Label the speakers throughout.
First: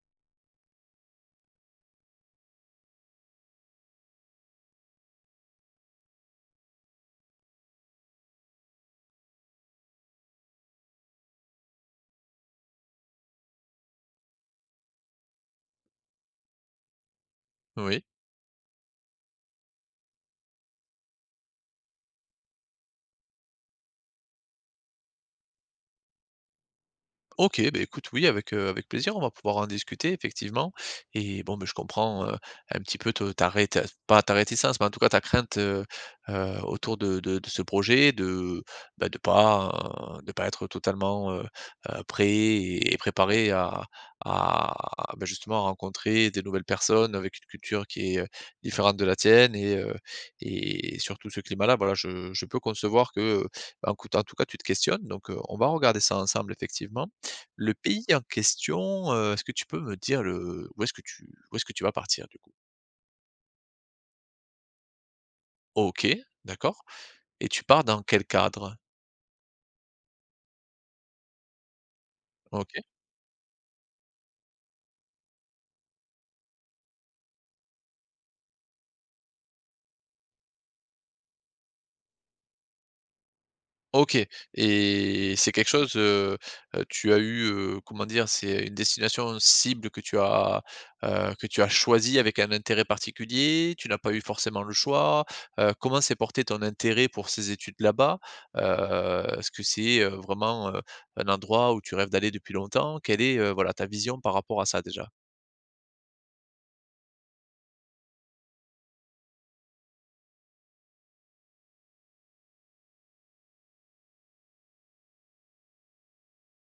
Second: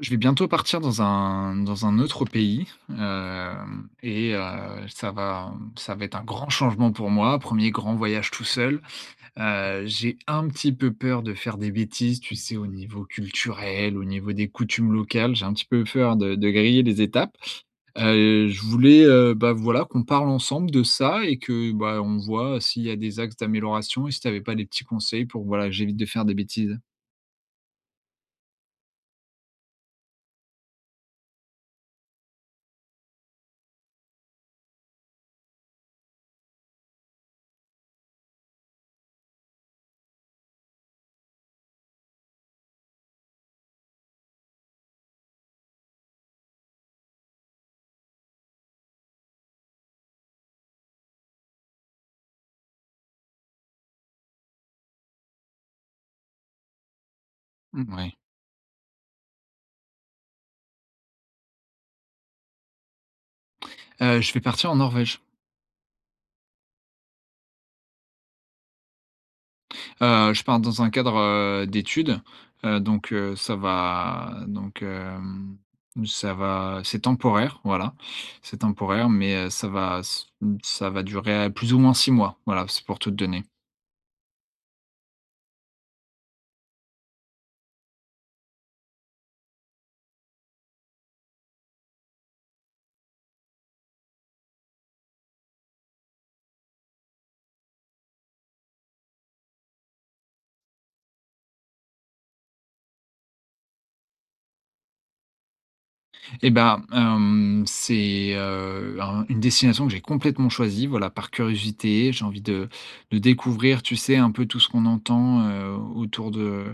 Speaker 1: Je vais bientôt partir dans un autre pays, hem et ça va être un grand changement pour moi. Premier grand voyage tout seul. J'ai un petit peu peur de faire des bêtises, tu sais, au niveau culturel, au niveau des coutumes locales. J'ai un petit peu peur de griller les étapes.
Speaker 2: Oui.
Speaker 1: Je voulais, bah, voilà, qu'on parle ensemble de ça et que, bah, on voit s'il y a des axes d'amélioration et si tu avais pas des petits conseils pour, voilà, que j'évite de faire des bêtises.
Speaker 2: OK, ben écoute, oui, avec, avec plaisir, on va pouvoir en discuter effectivement et bon, beh, je comprends, un petit peu te ta rét pas ta réticence, mais en tout cas ta crainte, autour de ce projet de, bah, de pas être totalement, prêt et préparé à, bah, justement rencontrer des nouvelles personnes avec une culture qui est, différente de la tienne et et surtout ce climat-là. Voilà, je peux concevoir que, bah, écoute, en tout cas, tu te questionnes donc, on va regarder ça ensemble effectivement. Le pays
Speaker 1: Ouais.
Speaker 2: en question, est-ce que tu peux me dire le où est-ce que tu où est-ce que tu vas partir du coup?
Speaker 1: Je vais partir en Norvège.
Speaker 2: OK, d'accord et tu pars dans quel cadre?
Speaker 1: Je pars dans un cadre, d'études,
Speaker 2: OK,
Speaker 1: donc ça va donc hem, ça va c'est temporaire, voilà. C'est temporaire, mais ça va durer plus ou moins 6 mois, voilà, c'est pour tout te donner.
Speaker 2: OK et c'est quelque chose, tu as eu, comment dire? C'est une destination cible que tu as choisie avec un intérêt particulier? Tu n'as pas eu forcément le choix? Comment s'est porté ton intérêt pour ces études là-bas? Est-ce que c'est, vraiment, un endroit où tu rêves d'aller depuis longtemps? Quelle est, voilà, ta vision par rapport à ça déjà?
Speaker 1: Et ben, c'est, un une destination que j'ai complètement choisie, voilà, par curiosité. J'ai envie de découvrir, tu sais, un peu tout ce qu'on entend, autour de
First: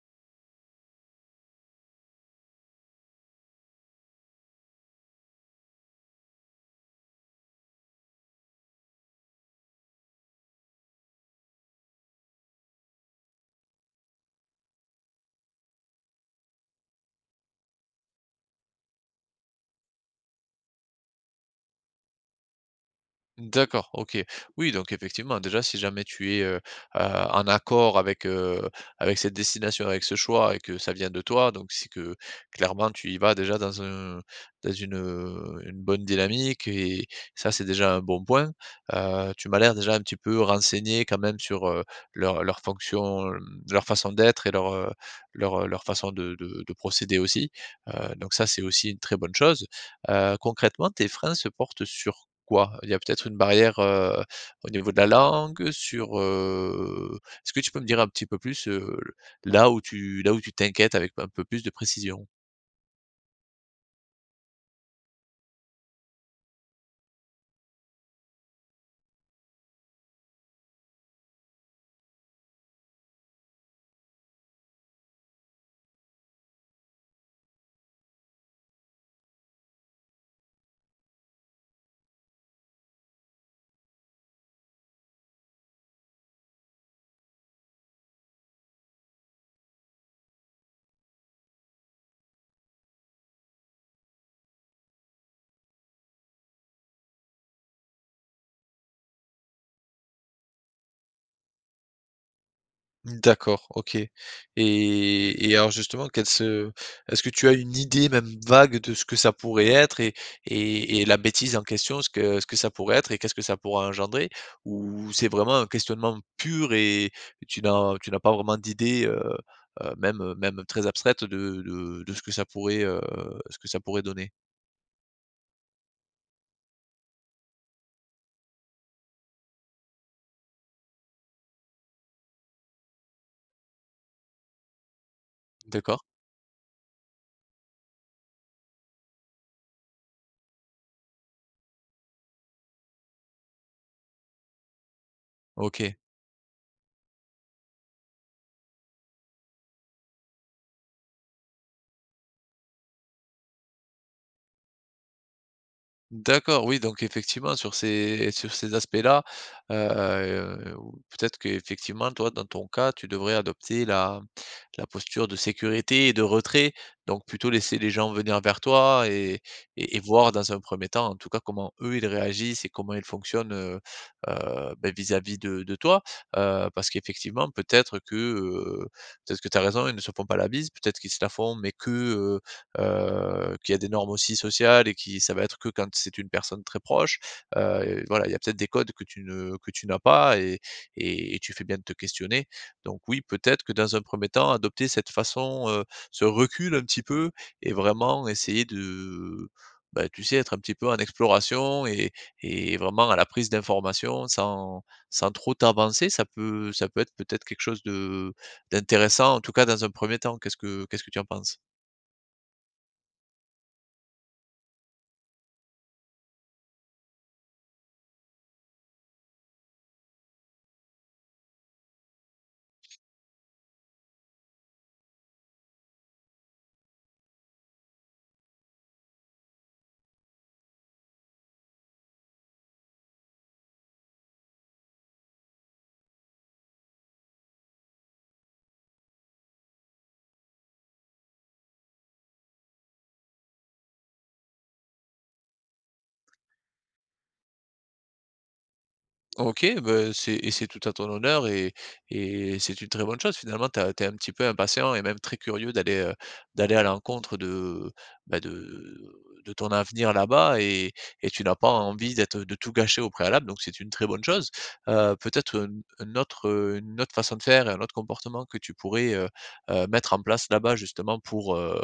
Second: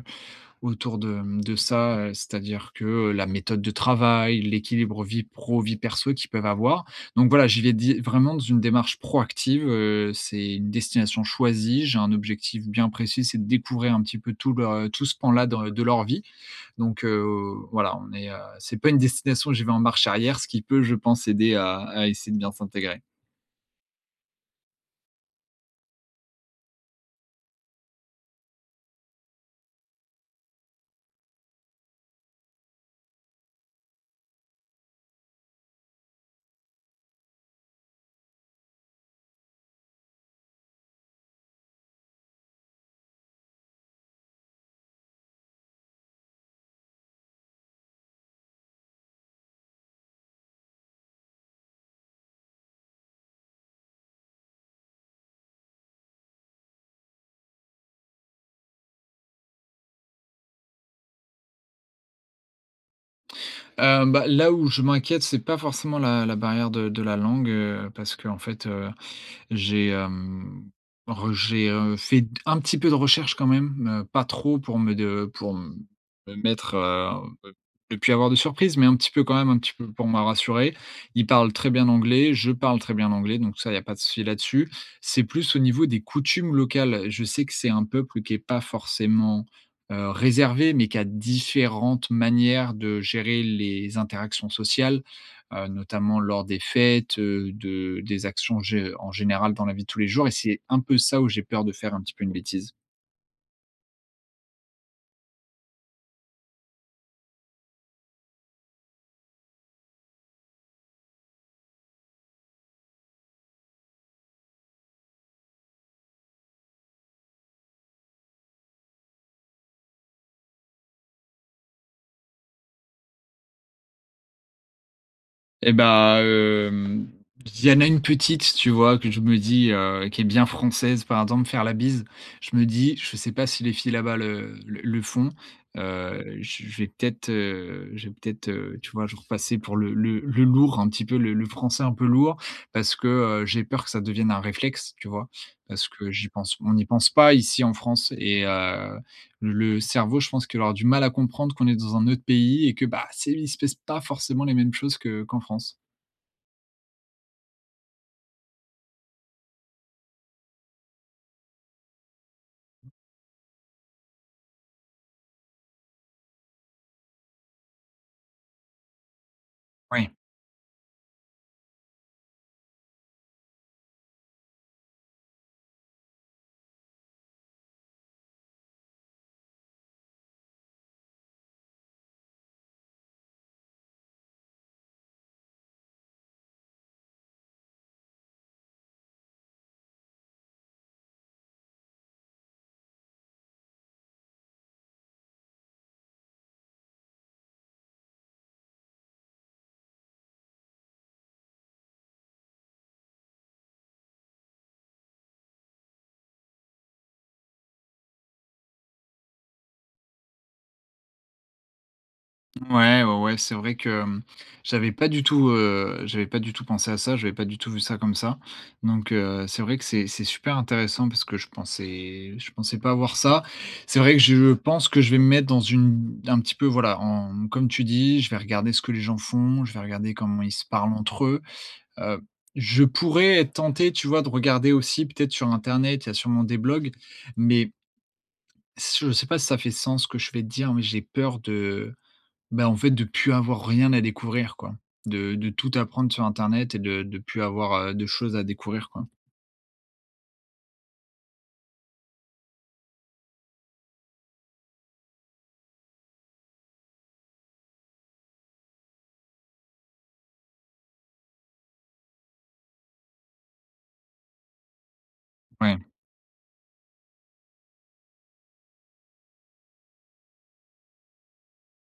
Speaker 1: autour de, mmh, de ça, c'est-à-dire que, la méthode de travail, l'équilibre vie pro, vie perso qu'ils peuvent avoir. Donc voilà, j'y vais di vraiment dans une démarche proactive, c'est une destination choisie, j'ai un objectif bien précis, c'est de découvrir un petit peu tout ce pan-là dans de leur vie. Donc voilà, c'est pas une destination où j'y vais en marche arrière, ce qui peut, je pense, aider à essayer de bien s'intégrer.
Speaker 2: D'accord, OK. Oui, donc effectivement, déjà, si jamais tu es, en accord avec, avec cette destination, avec ce choix et que ça vient de toi, donc c'est que clairement tu y vas déjà dans une bonne dynamique et ça, c'est déjà un bon point. Tu m'as l'air déjà un petit peu renseigné quand même sur, leur fonction, leur façon d'être et leur, leur, leur façon de procéder aussi. Donc ça, c'est aussi une très bonne chose. Concrètement, tes freins se portent sur quoi? Il y a peut-être une barrière, au niveau de la langue, est-ce que tu peux me dire un petit peu plus, là où tu t'inquiètes avec un peu plus de précision?
Speaker 1: Bah, là où je m'inquiète, c'est pas forcément la barrière de la langue, parce qu'en fait, J'ai, hem, re j'ai, fait d un petit peu de recherche quand même, pas trop pour me mettre, ne plus avoir de surprise, mais un petit peu quand même, un petit peu pour me rassurer. Il parle très bien anglais, je parle très bien anglais, donc ça, il y a pas de souci là-dessus. C'est plus au niveau des coutumes locales. Je sais que c'est un peuple qui est pas forcément, réservé, mais qui a différentes manières de gérer les interactions sociales notamment lors des fêtes, de des actions gé en général dans la vie de tous les jours et c'est un peu ça où j'ai peur de faire un petit peu une bêtise.
Speaker 2: D'accord, OK et alors justement quels se est-ce que tu as une idée même vague de ce que ça pourrait être et la bêtise en question, ce que ça pourrait être et qu'est-ce que ça pourrait engendrer? Ou c'est vraiment un questionnement pur et tu n'as pas vraiment d'idée, même, même très abstraite de ce que ça pourrait, ce que ça pourrait donner?
Speaker 1: Et bah, il y en a une petite, tu vois, que je me dis, qui est bien française, par exemple, faire la bise. Je me dis: «Je sais pas si les filles là-bas le font,
Speaker 2: D'accord,
Speaker 1: je vais peut-être, tu vois, je repasser pour le lourd, un petit peu le français un peu lourd» parce que, j'ai peur que ça devienne un réflexe, tu vois? Parce
Speaker 2: OK.
Speaker 1: que j'y pense on n'y pense pas ici en France et le cerveau, je pense qu'il aura du mal à comprendre qu'on est dans un autre pays et que, bah, c'est il se passe pas forcément les mêmes choses que qu'en France.
Speaker 2: D'accord, oui, donc effectivement, sur ces aspects-là, ou peut-être qu'effectivement, toi, dans ton cas, tu devrais adopter la posture de sécurité et de retrait, donc plutôt laisser les gens venir vers toi et et
Speaker 1: Oui.
Speaker 2: voir dans un premier temps, en tout cas, comment eux, ils réagissent et comment ils fonctionnent, beh, vis-à-vis de toi. Parce qu'effectivement, peut-être que tu as raison, ils ne se font pas la bise, peut-être qu'ils se la font, mais que, qu'il y a des normes aussi sociales et qui ça va être que quand c'est une personne très proche, et voilà, il y a peut-être des codes que tu ne que tu n'as pas et et tu fais bien de te questionner. Donc oui, peut-être que dans un premier temps, adopter cette façon, ce recul un petit peu et vraiment essayer de, bah, tu sais, être un petit peu en exploration et vraiment à la prise d'informations sans trop t'avancer, ça peut être peut-être quelque chose de d'intéressant, en tout cas dans un premier temps. Qu'est-ce que tu en penses?
Speaker 1: Ouais, ouais, ouais, c'est vrai que, j'avais pas du tout pensé à ça, j'avais pas du tout vu ça comme ça. Donc c'est vrai que c'est super intéressant parce que je pensais pas avoir ça. C'est vrai que je pense que je vais me mettre dans une un petit peu, voilà, en comme tu dis, je vais regarder ce que les gens font, je vais regarder comment ils se parlent entre eux. Heu, je pourrais être tenté, tu vois, de regarder aussi peut-être sur internet, il y a sûrement des blogs, mais je ne sais pas si ça fait sens ce que je vais te dire, mais j'ai peur de, bah, en fait, de plus avoir rien à découvrir, quoi. De tout apprendre sur internet et de plus avoir, de choses à découvrir, quoi.
Speaker 2: OK, bah, c'est tout à ton honneur et c'est une très bonne chose. Finalement, tu es un petit peu impatient et même très curieux d'aller, d'aller à l'encontre de, bah, de ton avenir là-bas et tu n'as pas envie d'être de tout gâcher au préalable, donc c'est une très bonne chose. Peut-être
Speaker 1: Ouais,
Speaker 2: un autre, une autre façon de faire et un autre comportement que tu pourrais, mettre en place là-bas justement pour,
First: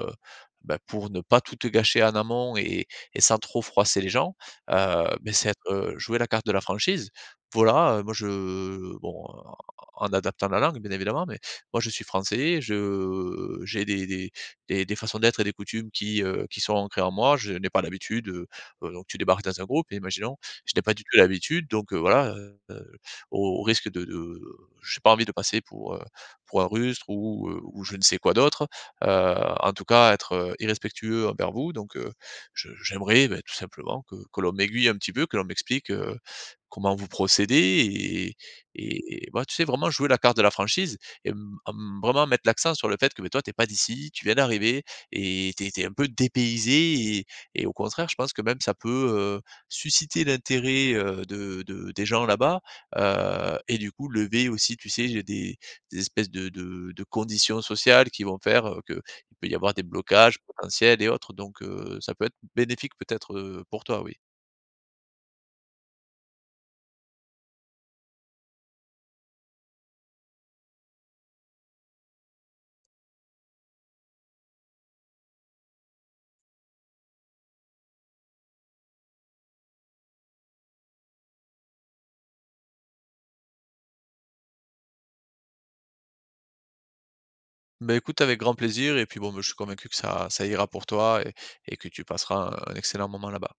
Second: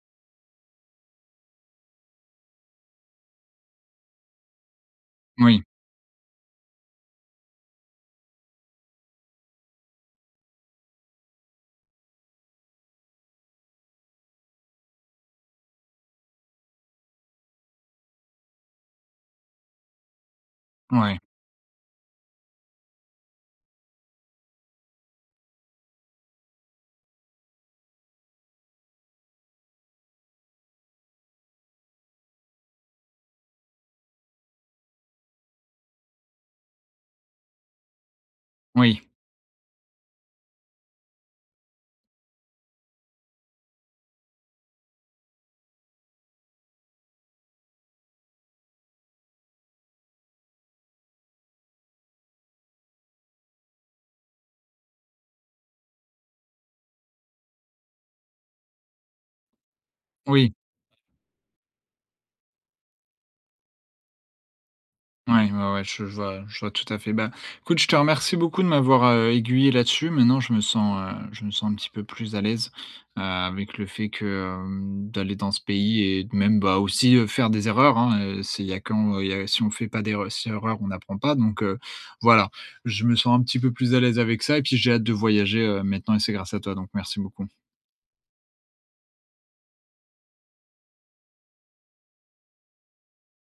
Speaker 2: bah, pour ne pas tout te gâcher en amont et sans trop froisser les gens, beh, c'est
Speaker 1: oui,
Speaker 2: être, jouer la carte de la franchise. Voilà, en en adaptant la langue bien évidemment, mais moi je suis français, je j'ai des des façons d'être et des coutumes qui sont ancrées en moi. Je n'ai pas l'habitude, donc tu débarques dans un groupe, et imaginons, je n'ai pas du tout
Speaker 1: ouais,
Speaker 2: l'habitude donc voilà, heu, au risque de j'ai pas envie de passer pour un rustre ou je ne sais quoi d'autre, en tout cas être, irrespectueux envers vous donc je j'aimerais, beh, tout simplement que l'on m'aiguille un petit peu, que l'on m'explique, comment vous procédez
Speaker 1: oui,
Speaker 2: et bah, tu sais, vraiment jouer la carte de la franchise et vraiment mettre l'accent sur le fait que, beh, toi, t'es pas d'ici, tu viens d'arriver et t'es es un peu dépaysé et et au contraire, je pense que même ça peut, heu, susciter l'intérêt, de des gens là-bas, et du coup, lever aussi, tu sais, j'ai des espèces de conditions sociales qui vont faire, que il peut y avoir des blocages
Speaker 1: oui.
Speaker 2: potentiels et autres donc ça peut être bénéfique peut-être, pour toi, oui.
Speaker 1: Ouais, ouais, ouais, je vois tout à fait. Bah, écoute, je te remercie beaucoup de m'avoir, aiguillé là-dessus. Maintenant, je me sens un petit peu plus à l'aise, avec le fait que, d'aller dans ce pays et de même, bah, aussi, faire des erreurs, hein, c'est il y a quand, y a si on fait pas d'erreu si on n'apprend pas donc voilà. Je me sens un petit peu plus à l'aise avec ça et puis j'ai hâte de voyager, maintenant et c'est grâce à toi, donc merci beaucoup.
Speaker 2: Bah, écoute avec grand plaisir et puis bon, bah, je suis convaincu que ça ira pour toi et que tu passeras un excellent moment là-bas.